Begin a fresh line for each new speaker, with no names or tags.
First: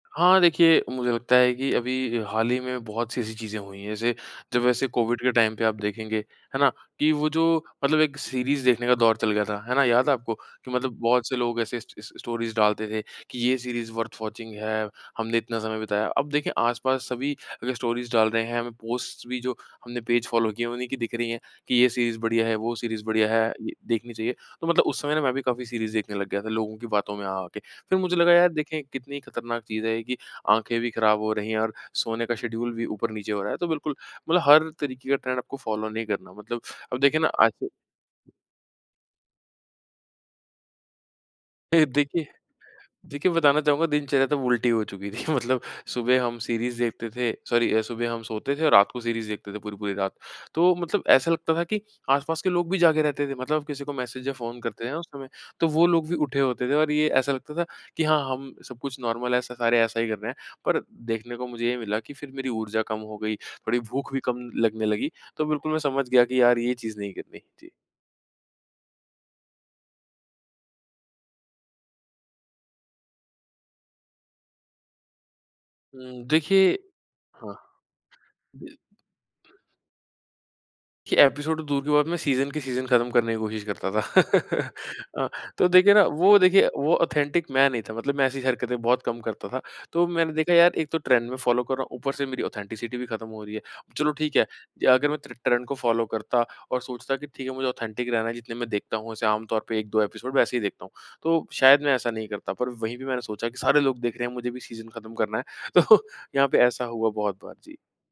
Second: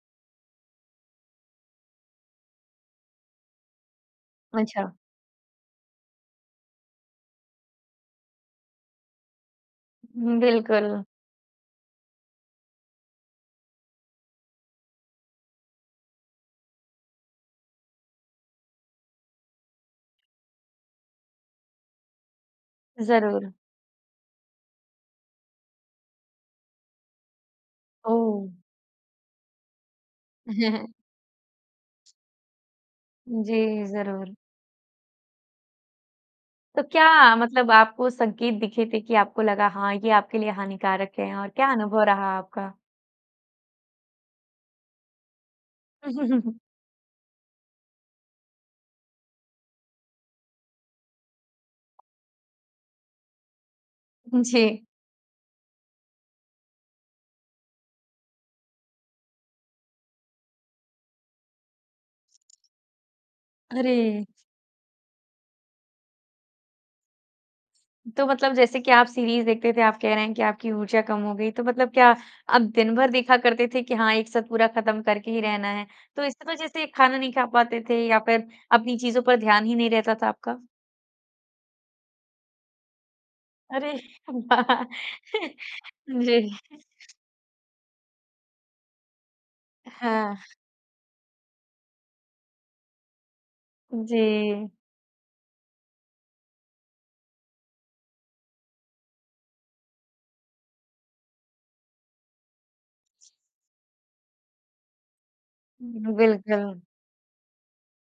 हाँ, देखिए मुझे लगता है कि अभी हाल ही में बहुत-सी ऐसी चीज़ें हुई हैं, जैसे जब ऐसे
अच्छा।
कोविड के टाइम पे आप देखेंगे, है ना? कि वो जो मतलब एक सीरीज़ देखने का दौर चल गया था, है ना? याद है आपको?
हुँ,
कि मतलब
बिल्कुल।
बहुत से लोग ऐसे स स स्टोरीज़ डालते थे कि ये सीरीज़ वर्थ वाचिंग है, हमने इतना समय बिताया। अब देखिए आसपास सभी अगर स्टोरीज़ डाल रहे हैं, हमें पोस्ट्स भी जो हमने पेज फ़ॉलो किए हैं, उन्हीं की दिख रहीं हैं कि ये सीरीज़ बढ़िया है, वो सीरीज़ बढ़िया है,
ज़रूर।
द देखनी चाहिए। तो मतलब उस समय ना मैं भी काफ़ी सीरीज़ देखने लग गया था लोगों की बातों में आ-आ के। फिर मुझे लगा यार
ओह!
देखें कितनी खतरनाक चीज़ है ये कि आँखें भी खराब हो रही हैं और सोने का शेड्यूल भी ऊपर नीचे हो रहा है। तो
जी,
बिल्कुल
ज़रूर।
मतलब हर तरीके का ट्रेंड आपको फ़ॉलो नहीं करना। मतलब
तो
अब देखिए ना
क्या
आज
मतलब आपको संकेत दिखे थे कि आपको लगा कि हाँ, ये आपके लिए हानिकारक है और क्या अनुभव
देखिए
रहा आपका?
देखिए बताना चाहूँगा दिनचर्या तब उल्टी हो चुकी थी। मतलब सुबह हम सीरीज़ देखते थे। सॉरी, सुबह हम सोते थे और रात को सीरीज़ देखते थे, पूरी-पूरी रात। तो मतलब ऐसा लगता था कि आसपास के लोग भी जागें रहते थे। मतलब किसी को मैसेज़ या
उ,
फ़ोन
जी।
करते हैं ना, उस समय तो वो लोग भी उठे होते थे और ये ऐसा लगता था कि हाँ, हम सब कुछ नॉर्मल है स सारे ऐसा ही कर रहे हैं। पर देखने को मुझे ये मिला कि फिर मेरी ऊर्जा कम हो गई। थोड़ी भूख भी
अरे!
कम लगने लगी। तो बिल्कुल मैं समझ गया कि यार ये चीज़ नहीं करनी। जी।
तो मतलब जैसे कि आप सीरीज़ देखते थे, आप कह रहे हैं कि आपकी ऊर्जा कम हो गई। तो मतलब क्या आप दिन भर देखा करते थे कि हाँ, एक साथ पूरा ख़त्म करके ही रहना है।
उ
तो इस
देखिए
वज़ह़ से खाना नहीं खा
हाँ।
पाते थे या फिर अपनी चीज़ों पर ध्यान ही नहीं रहता था आपका?
कि एपिसोड तो दूर की बात है मैं सीज़न के सीज़न ख़त्म करने की कोशिश करता
अरे
था।
वाह!
अ, तो देखिए ना वो देखिए
जी।
वो ऑथेन्टिक मैं नहीं था मतलब मैं ऐसी हरकतें बहुत कम करता था। तो मैंने
हाँ।
देखा यार एक तो ट्रेंड में फ़ॉलो कर रहा हूँ, ऊपर से मेरी ऑथेन्टिसिटी भी ख़त्म हो रही है। चलो ठीक है,
जी।
अगर मैं टर्न ट्रेंड को फ़ॉलो करता और सोचता कि ठीक है मुझे ऑथेन्टिक ही रहना है, जितने मैं देखता हूँ, वैसे आमतौर पे 1-2 एपिसोड वैसे ही देखता हूँ। तो शायद मैं ऐसा नहीं करता पर वहीं भी मैंने सोचा कि सारे लोग देख रहे हैं, मुझे भी सीज़न ख़त्म करना है। तो
हुँ,
यहाँ पे
बिल्कुल।
ऐसा हुआ बहुत बार। जी।